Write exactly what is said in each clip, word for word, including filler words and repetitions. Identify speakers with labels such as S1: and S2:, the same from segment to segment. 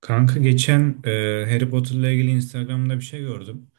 S1: Kanka geçen e, Harry Potter'la ilgili Instagram'da bir şey gördüm.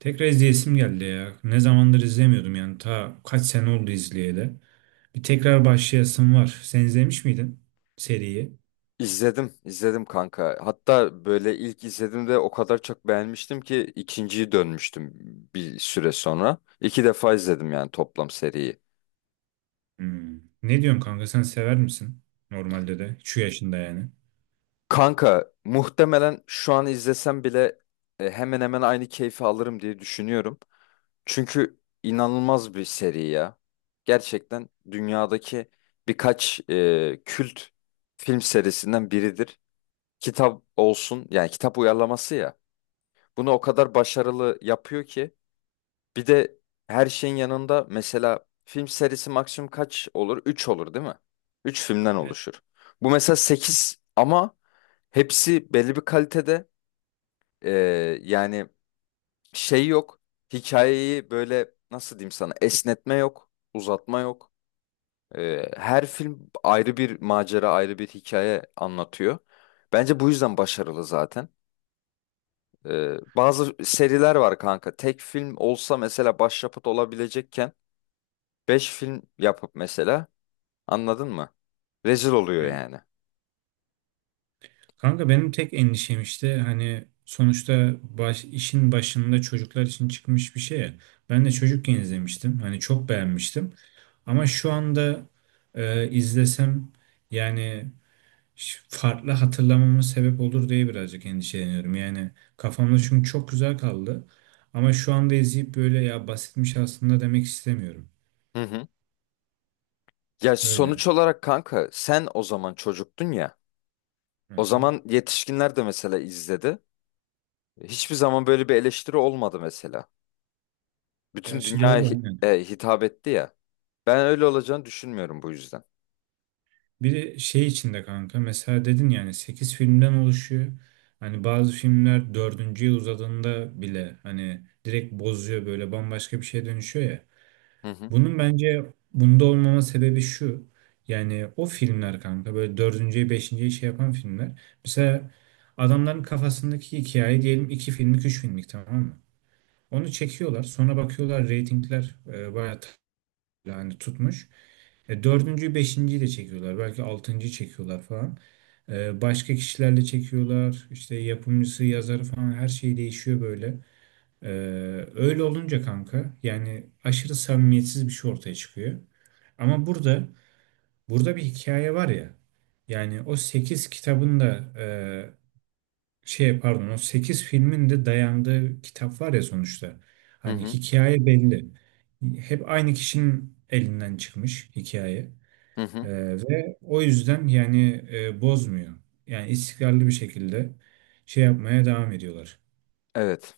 S1: Tekrar izleyesim geldi ya. Ne zamandır izlemiyordum yani. Ta kaç sene oldu izleyeli. Bir tekrar başlayasım var. Sen izlemiş miydin seriyi?
S2: İzledim, izledim kanka. Hatta böyle ilk izlediğimde o kadar çok beğenmiştim ki ikinciyi dönmüştüm bir süre sonra. İki defa izledim yani toplam seriyi.
S1: Hmm. Ne diyorsun kanka sen sever misin? Normalde de. Şu yaşında yani.
S2: Kanka muhtemelen şu an izlesem bile e, hemen hemen aynı keyfi alırım diye düşünüyorum. Çünkü inanılmaz bir seri ya. Gerçekten dünyadaki birkaç e, kült film serisinden biridir. Kitap olsun, yani kitap uyarlaması ya. Bunu o kadar başarılı yapıyor ki. Bir de her şeyin yanında, mesela, film serisi maksimum kaç olur? Üç olur değil mi? üç filmden
S1: Evet.
S2: oluşur. Bu mesela sekiz, ama hepsi belli bir kalitede. Ee, Yani şey yok. Hikayeyi, böyle nasıl diyeyim sana, esnetme yok, uzatma yok. Ee, her film ayrı bir macera, ayrı bir hikaye anlatıyor. Bence bu yüzden başarılı zaten. Ee, bazı seriler var kanka. Tek film olsa mesela başyapıt olabilecekken Beş film yapıp mesela, anladın mı, rezil oluyor yani.
S1: Kanka benim tek endişem işte hani sonuçta baş, işin başında çocuklar için çıkmış bir şey ya. Ben de çocukken izlemiştim. Hani çok beğenmiştim. Ama şu anda e, izlesem yani ş- farklı hatırlamama sebep olur diye birazcık endişeleniyorum. Yani kafamda çünkü çok güzel kaldı. Ama şu anda izleyip böyle ya basitmiş aslında demek istemiyorum.
S2: Hı hı. Ya
S1: Öyle.
S2: sonuç olarak kanka, sen o zaman çocuktun ya.
S1: Hı
S2: O
S1: hı.
S2: zaman yetişkinler de mesela izledi. Hiçbir zaman böyle bir eleştiri olmadı mesela. Bütün
S1: Gerçi
S2: dünyaya
S1: doğru,
S2: hi-
S1: hani.
S2: e, hitap etti ya. Ben öyle olacağını düşünmüyorum bu yüzden.
S1: Bir de şey içinde kanka mesela dedin yani sekiz filmden oluşuyor. Hani bazı filmler dördüncü yıl uzadığında bile hani direkt bozuyor böyle bambaşka bir şeye dönüşüyor ya.
S2: Hı hı.
S1: Bunun bence bunda olmama sebebi şu. Yani o filmler kanka böyle dördüncü beşinciye şey yapan filmler. Mesela adamların kafasındaki hikaye diyelim iki filmlik üç filmlik tamam mı? Onu çekiyorlar sonra bakıyorlar reytingler e, bayağı t- yani tutmuş. E, dördüncüyü, beşinciyi de çekiyorlar. Belki altıncıyı çekiyorlar falan. E, başka kişilerle çekiyorlar. İşte yapımcısı, yazarı falan her şey değişiyor böyle. E, Öyle olunca kanka yani aşırı samimiyetsiz bir şey ortaya çıkıyor. Ama burada burada bir hikaye var ya. Yani o sekiz kitabın da e, şey pardon o sekiz filmin de dayandığı kitap var ya sonuçta.
S2: Hı
S1: Hani
S2: hı.
S1: hikaye belli. Hep aynı kişinin elinden çıkmış hikaye.
S2: Hı
S1: Ee,
S2: hı.
S1: ve o yüzden yani e, bozmuyor. Yani istikrarlı bir şekilde şey yapmaya devam ediyorlar.
S2: Evet.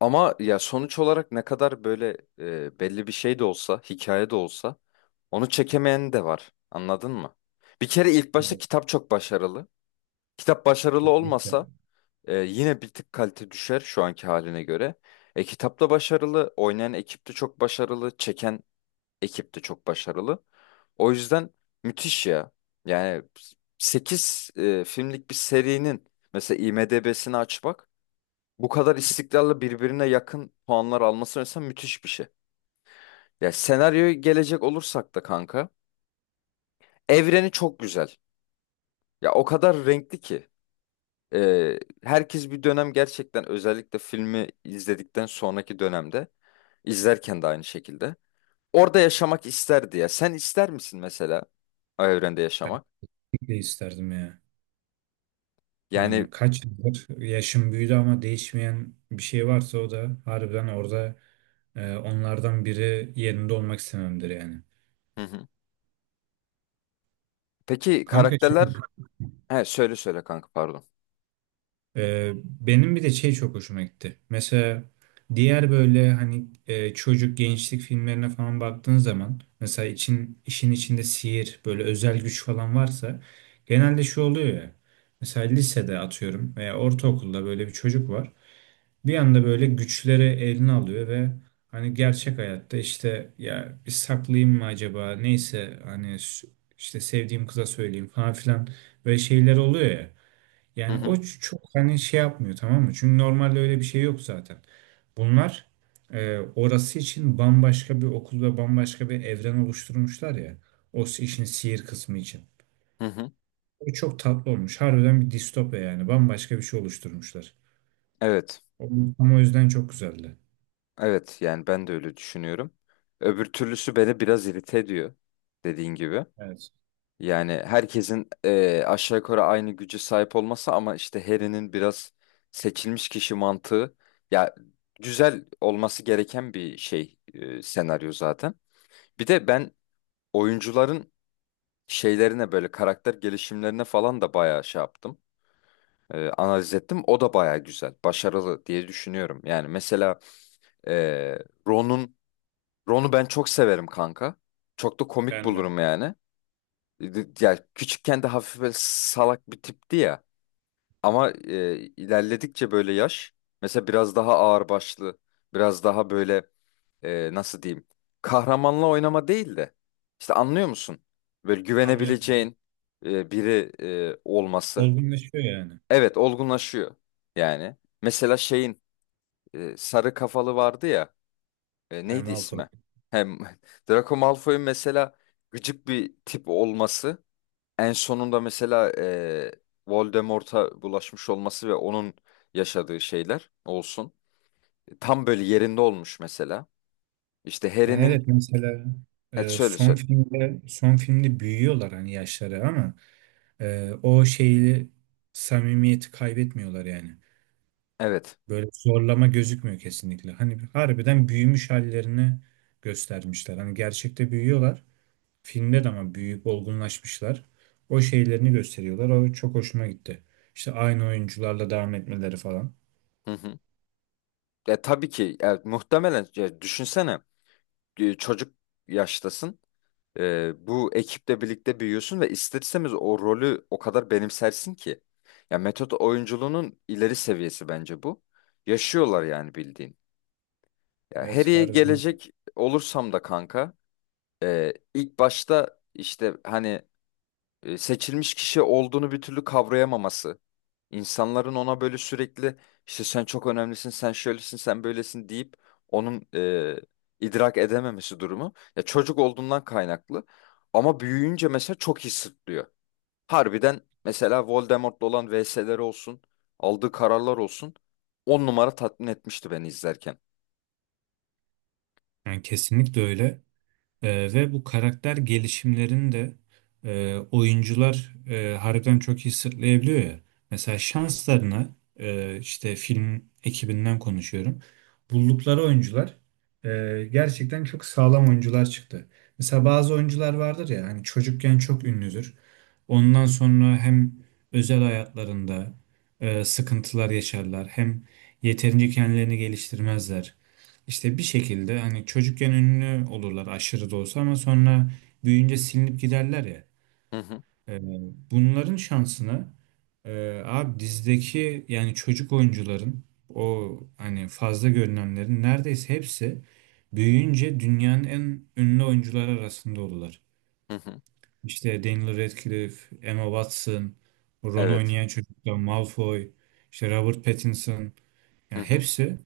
S2: Ama ya sonuç olarak ne kadar böyle e, belli bir şey de olsa, hikaye de olsa, onu çekemeyen de var. Anladın mı? Bir kere ilk başta
S1: Evet.
S2: kitap çok başarılı. Kitap başarılı olmasa
S1: Kesinlikle.
S2: e, yine bir tık kalite düşer şu anki haline göre. E, kitap da başarılı, oynayan ekip de çok başarılı, çeken ekip de çok başarılı. O yüzden müthiş ya. Yani sekiz filmlik bir serinin mesela IMDb'sini aç bak. Bu kadar istikrarlı, birbirine yakın puanlar alması mesela müthiş bir şey. Ya senaryoya gelecek olursak da kanka, evreni çok güzel. Ya o kadar renkli ki Ee, herkes bir dönem, gerçekten özellikle filmi izledikten sonraki dönemde, izlerken de aynı şekilde orada yaşamak isterdi ya. Sen ister misin mesela o evrende
S1: Ben
S2: yaşamak?
S1: de isterdim ya.
S2: Yani
S1: Yani kaç yıldır yaşım büyüdü ama değişmeyen bir şey varsa o da harbiden orada e, onlardan biri yerinde olmak istememdir yani.
S2: hı hı. Peki
S1: Kanka şey
S2: karakterler. He, söyle söyle kanka, pardon.
S1: Ee, benim bir de şey çok hoşuma gitti. Mesela diğer böyle hani e, çocuk gençlik filmlerine falan baktığın zaman mesela için işin içinde sihir böyle özel güç falan varsa genelde şu oluyor ya. Mesela lisede atıyorum veya ortaokulda böyle bir çocuk var. Bir anda böyle güçleri eline alıyor ve hani gerçek hayatta işte ya bir saklayayım mı acaba neyse hani s- işte sevdiğim kıza söyleyeyim falan filan böyle şeyler oluyor ya.
S2: Hı
S1: Yani o
S2: hı.
S1: ç- çok hani şey yapmıyor tamam mı? Çünkü normalde öyle bir şey yok zaten. Bunlar e, orası için bambaşka bir okul ve bambaşka bir evren oluşturmuşlar ya. O s- işin sihir kısmı için.
S2: Hı hı.
S1: O çok tatlı olmuş. Harbiden bir distopya yani. Bambaşka bir şey oluşturmuşlar.
S2: Evet.
S1: O- Ama o yüzden çok güzeldi.
S2: Evet, yani ben de öyle düşünüyorum. Öbür türlüsü beni biraz irite ediyor, dediğin gibi.
S1: Evet.
S2: Yani herkesin eee, aşağı yukarı aynı güce sahip olması, ama işte Harry'nin biraz seçilmiş kişi mantığı ya, güzel olması gereken bir şey eee, senaryo zaten. Bir de ben oyuncuların şeylerine, böyle karakter gelişimlerine falan da bayağı şey yaptım, eee, analiz ettim. O da bayağı güzel, başarılı diye düşünüyorum. Yani mesela eee Ron'un Ron'u ben çok severim kanka. Çok da komik
S1: Ben de.
S2: bulurum yani. Ya küçükken de hafif böyle salak bir tipti ya. Ama e, ilerledikçe böyle yaş, mesela biraz daha ağırbaşlı, biraz daha böyle, e, nasıl diyeyim? Kahramanla oynama değil de işte, anlıyor musun? Böyle
S1: Anlıyorum, anlıyorum.
S2: güvenebileceğin e, biri e, olması.
S1: Olgunlaşıyor yani.
S2: Evet, olgunlaşıyor yani. Mesela şeyin, e, sarı kafalı vardı ya. E,
S1: E,
S2: neydi
S1: Malfoy.
S2: ismi? Hem Draco Malfoy'un mesela gıcık bir tip olması, en sonunda mesela e, Voldemort'a bulaşmış olması ve onun yaşadığı şeyler olsun. e, Tam böyle yerinde olmuş mesela. İşte
S1: Yani
S2: Harry'nin.
S1: evet mesela
S2: Evet,
S1: e,
S2: söyle
S1: son
S2: söyle.
S1: filmde son filmde büyüyorlar hani yaşları ama Ee, o şeyi samimiyeti kaybetmiyorlar yani.
S2: Evet.
S1: Böyle zorlama gözükmüyor kesinlikle. Hani harbiden büyümüş hallerini göstermişler. Hani gerçekte büyüyorlar. Filmde de ama büyüyüp olgunlaşmışlar. O şeylerini gösteriyorlar. O çok hoşuma gitti. İşte aynı oyuncularla devam etmeleri falan.
S2: Hı hı. E, tabii ki, e, muhtemelen, e, düşünsene, e, çocuk yaştasın. E, bu ekiple birlikte büyüyorsun ve ister istemez o rolü o kadar benimsersin ki. Ya metot oyunculuğunun ileri seviyesi bence bu. Yaşıyorlar yani, bildiğin. Ya
S1: Evet
S2: Harry'e
S1: harbiden.
S2: gelecek olursam da kanka, e, ilk başta işte hani e, seçilmiş kişi olduğunu bir türlü kavrayamaması. İnsanların ona böyle sürekli işte sen çok önemlisin, sen şöylesin, sen böylesin deyip onun e, idrak edememesi durumu. Ya çocuk olduğundan kaynaklı. Ama büyüyünce mesela çok iyi sırtlıyor. Harbiden mesela Voldemort'la olan vs'leri olsun, aldığı kararlar olsun. On numara tatmin etmişti beni izlerken.
S1: Yani kesinlikle öyle. Ee, ve bu karakter gelişimlerini de e, oyuncular e, harbiden çok iyi sırtlayabiliyor ya. Mesela şanslarına e, işte film ekibinden konuşuyorum. Buldukları oyuncular e, gerçekten çok sağlam oyuncular çıktı. Mesela bazı oyuncular vardır ya hani çocukken çok ünlüdür. Ondan sonra hem özel hayatlarında e, sıkıntılar yaşarlar hem yeterince kendilerini geliştirmezler. İşte bir şekilde hani çocukken ünlü olurlar aşırı da olsa ama sonra büyüyünce silinip giderler ya.
S2: Hı hı,
S1: Ee, Bunların şansını e, abi dizideki yani çocuk oyuncuların o hani fazla görünenlerin neredeyse hepsi büyüyünce dünyanın en ünlü oyuncuları arasında olurlar.
S2: hı hı.
S1: İşte Daniel Radcliffe, Emma Watson, Ron
S2: Evet.
S1: oynayan çocuklar, Malfoy, işte Robert Pattinson
S2: Hı
S1: yani
S2: hı,
S1: hepsi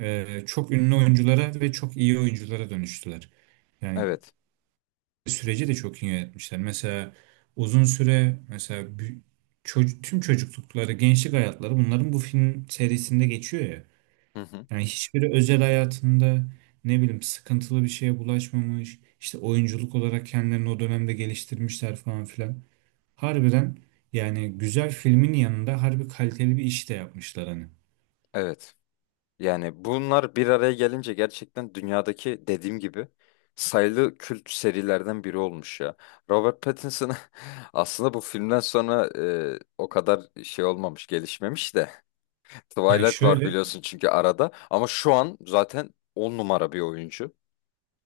S1: e, çok ünlü oyunculara ve çok iyi oyunculara dönüştüler. Yani
S2: evet.
S1: süreci de çok iyi yönetmişler. Mesela uzun süre mesela bü- çocuk, tüm çocuklukları, gençlik hayatları bunların bu film serisinde geçiyor ya.
S2: Hı hı,
S1: Yani hiçbiri özel hayatında ne bileyim sıkıntılı bir şeye bulaşmamış. İşte oyunculuk olarak kendilerini o dönemde geliştirmişler falan filan. Harbiden yani güzel filmin yanında harbi kaliteli bir iş de yapmışlar hani.
S2: evet. Yani bunlar bir araya gelince gerçekten dünyadaki, dediğim gibi, sayılı kült serilerden biri olmuş ya. Robert Pattinson aslında bu filmden sonra e, o kadar şey olmamış, gelişmemiş de.
S1: Yani
S2: Twilight var,
S1: şöyle,
S2: biliyorsun, çünkü arada, ama şu an zaten on numara bir oyuncu.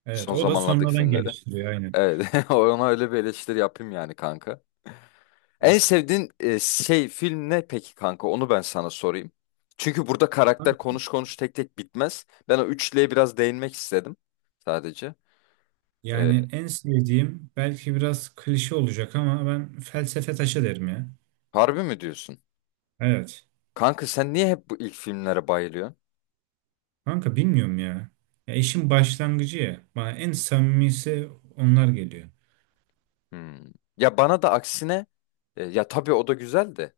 S1: evet
S2: Son
S1: o da
S2: zamanlardaki
S1: sonradan
S2: filmleri.
S1: geliştiriyor aynen.
S2: Evet, ona öyle bir eleştiri yapayım yani kanka. En sevdiğin e, şey film ne peki kanka? Onu ben sana sorayım. Çünkü burada karakter konuş konuş tek tek bitmez. Ben o üçlüye biraz değinmek istedim sadece. E,
S1: Yani en sevdiğim belki biraz klişe olacak ama ben felsefe taşı derim ya.
S2: Harbi mi diyorsun?
S1: Evet.
S2: Kanka, sen niye hep bu ilk filmlere bayılıyorsun?
S1: Kanka bilmiyorum ya. Ya işin başlangıcı ya. Bana en samimisi onlar geliyor.
S2: Hmm. Ya bana da aksine, e, ya tabii o da güzel de.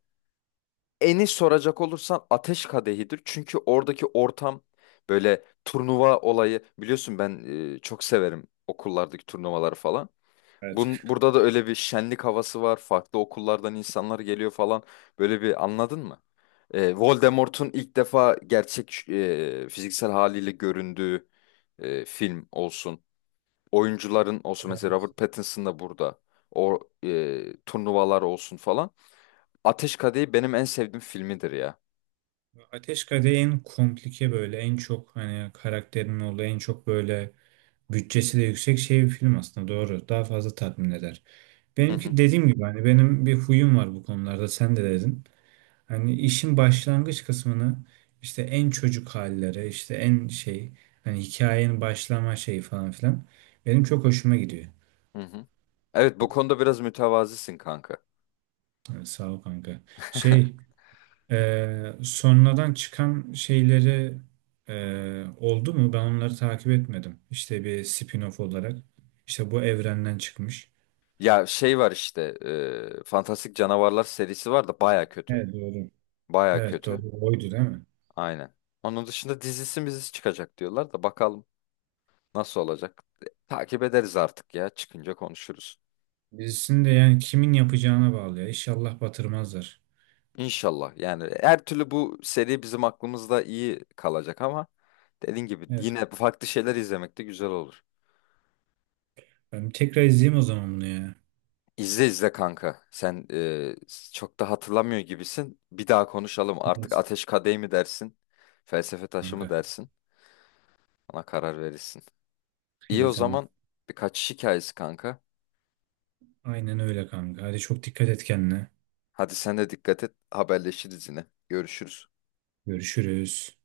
S2: Eni soracak olursan Ateş Kadehi'dir. Çünkü oradaki ortam, böyle turnuva olayı, biliyorsun ben e, çok severim okullardaki turnuvaları falan.
S1: Evet.
S2: Bun, burada da öyle bir şenlik havası var. Farklı okullardan insanlar geliyor falan. Böyle bir, anladın mı? Ee, Voldemort'un ilk defa gerçek e, fiziksel haliyle göründüğü e, film olsun. Oyuncuların olsun. Mesela
S1: Evet.
S2: Robert Pattinson da burada. O e, turnuvalar olsun falan. Ateş Kadehi benim en sevdiğim filmidir ya.
S1: Ateş Kadehi en komplike böyle en çok hani karakterin olduğu en çok böyle bütçesi de yüksek şey bir film aslında doğru. Daha fazla tatmin eder.
S2: Hı hı,
S1: Benimki dediğim gibi hani benim bir huyum var bu konularda sen de dedin. Hani işin başlangıç kısmını işte en çocuk halleri, işte en şey hani hikayenin başlama şeyi falan filan benim çok hoşuma gidiyor.
S2: hı hı. Evet, bu konuda biraz mütevazisin kanka.
S1: Ha, sağ ol kanka. Şey e, Sonradan çıkan şeyleri e, oldu mu? Ben onları takip etmedim. İşte bir spin-off olarak. İşte bu evrenden çıkmış.
S2: Ya şey var işte, e, Fantastik Canavarlar serisi var da baya kötü.
S1: Evet doğru.
S2: Baya
S1: Evet doğru.
S2: kötü.
S1: Oydu değil mi?
S2: Aynen. Onun dışında dizisi mizisi çıkacak diyorlar da, bakalım nasıl olacak. Takip ederiz artık ya. Çıkınca konuşuruz.
S1: Dizisini de yani kimin yapacağına bağlı ya. İnşallah batırmazlar.
S2: İnşallah. Yani her türlü bu seri bizim aklımızda iyi kalacak, ama dediğin gibi
S1: Evet.
S2: yine farklı şeyler izlemek de güzel olur.
S1: Ben tekrar izleyeyim o zaman bunu ya.
S2: İzle izle kanka. Sen e, çok da hatırlamıyor gibisin. Bir daha konuşalım. Artık
S1: Evet.
S2: ateş kadehi mi dersin? Felsefe taşı mı
S1: Kanka.
S2: dersin? Ona karar verirsin. İyi o
S1: İyi tamam.
S2: zaman, birkaç hikayesi kanka.
S1: Aynen öyle kanka. Hadi çok dikkat et kendine.
S2: Hadi sen de dikkat et. Haberleşiriz yine. Görüşürüz.
S1: Görüşürüz.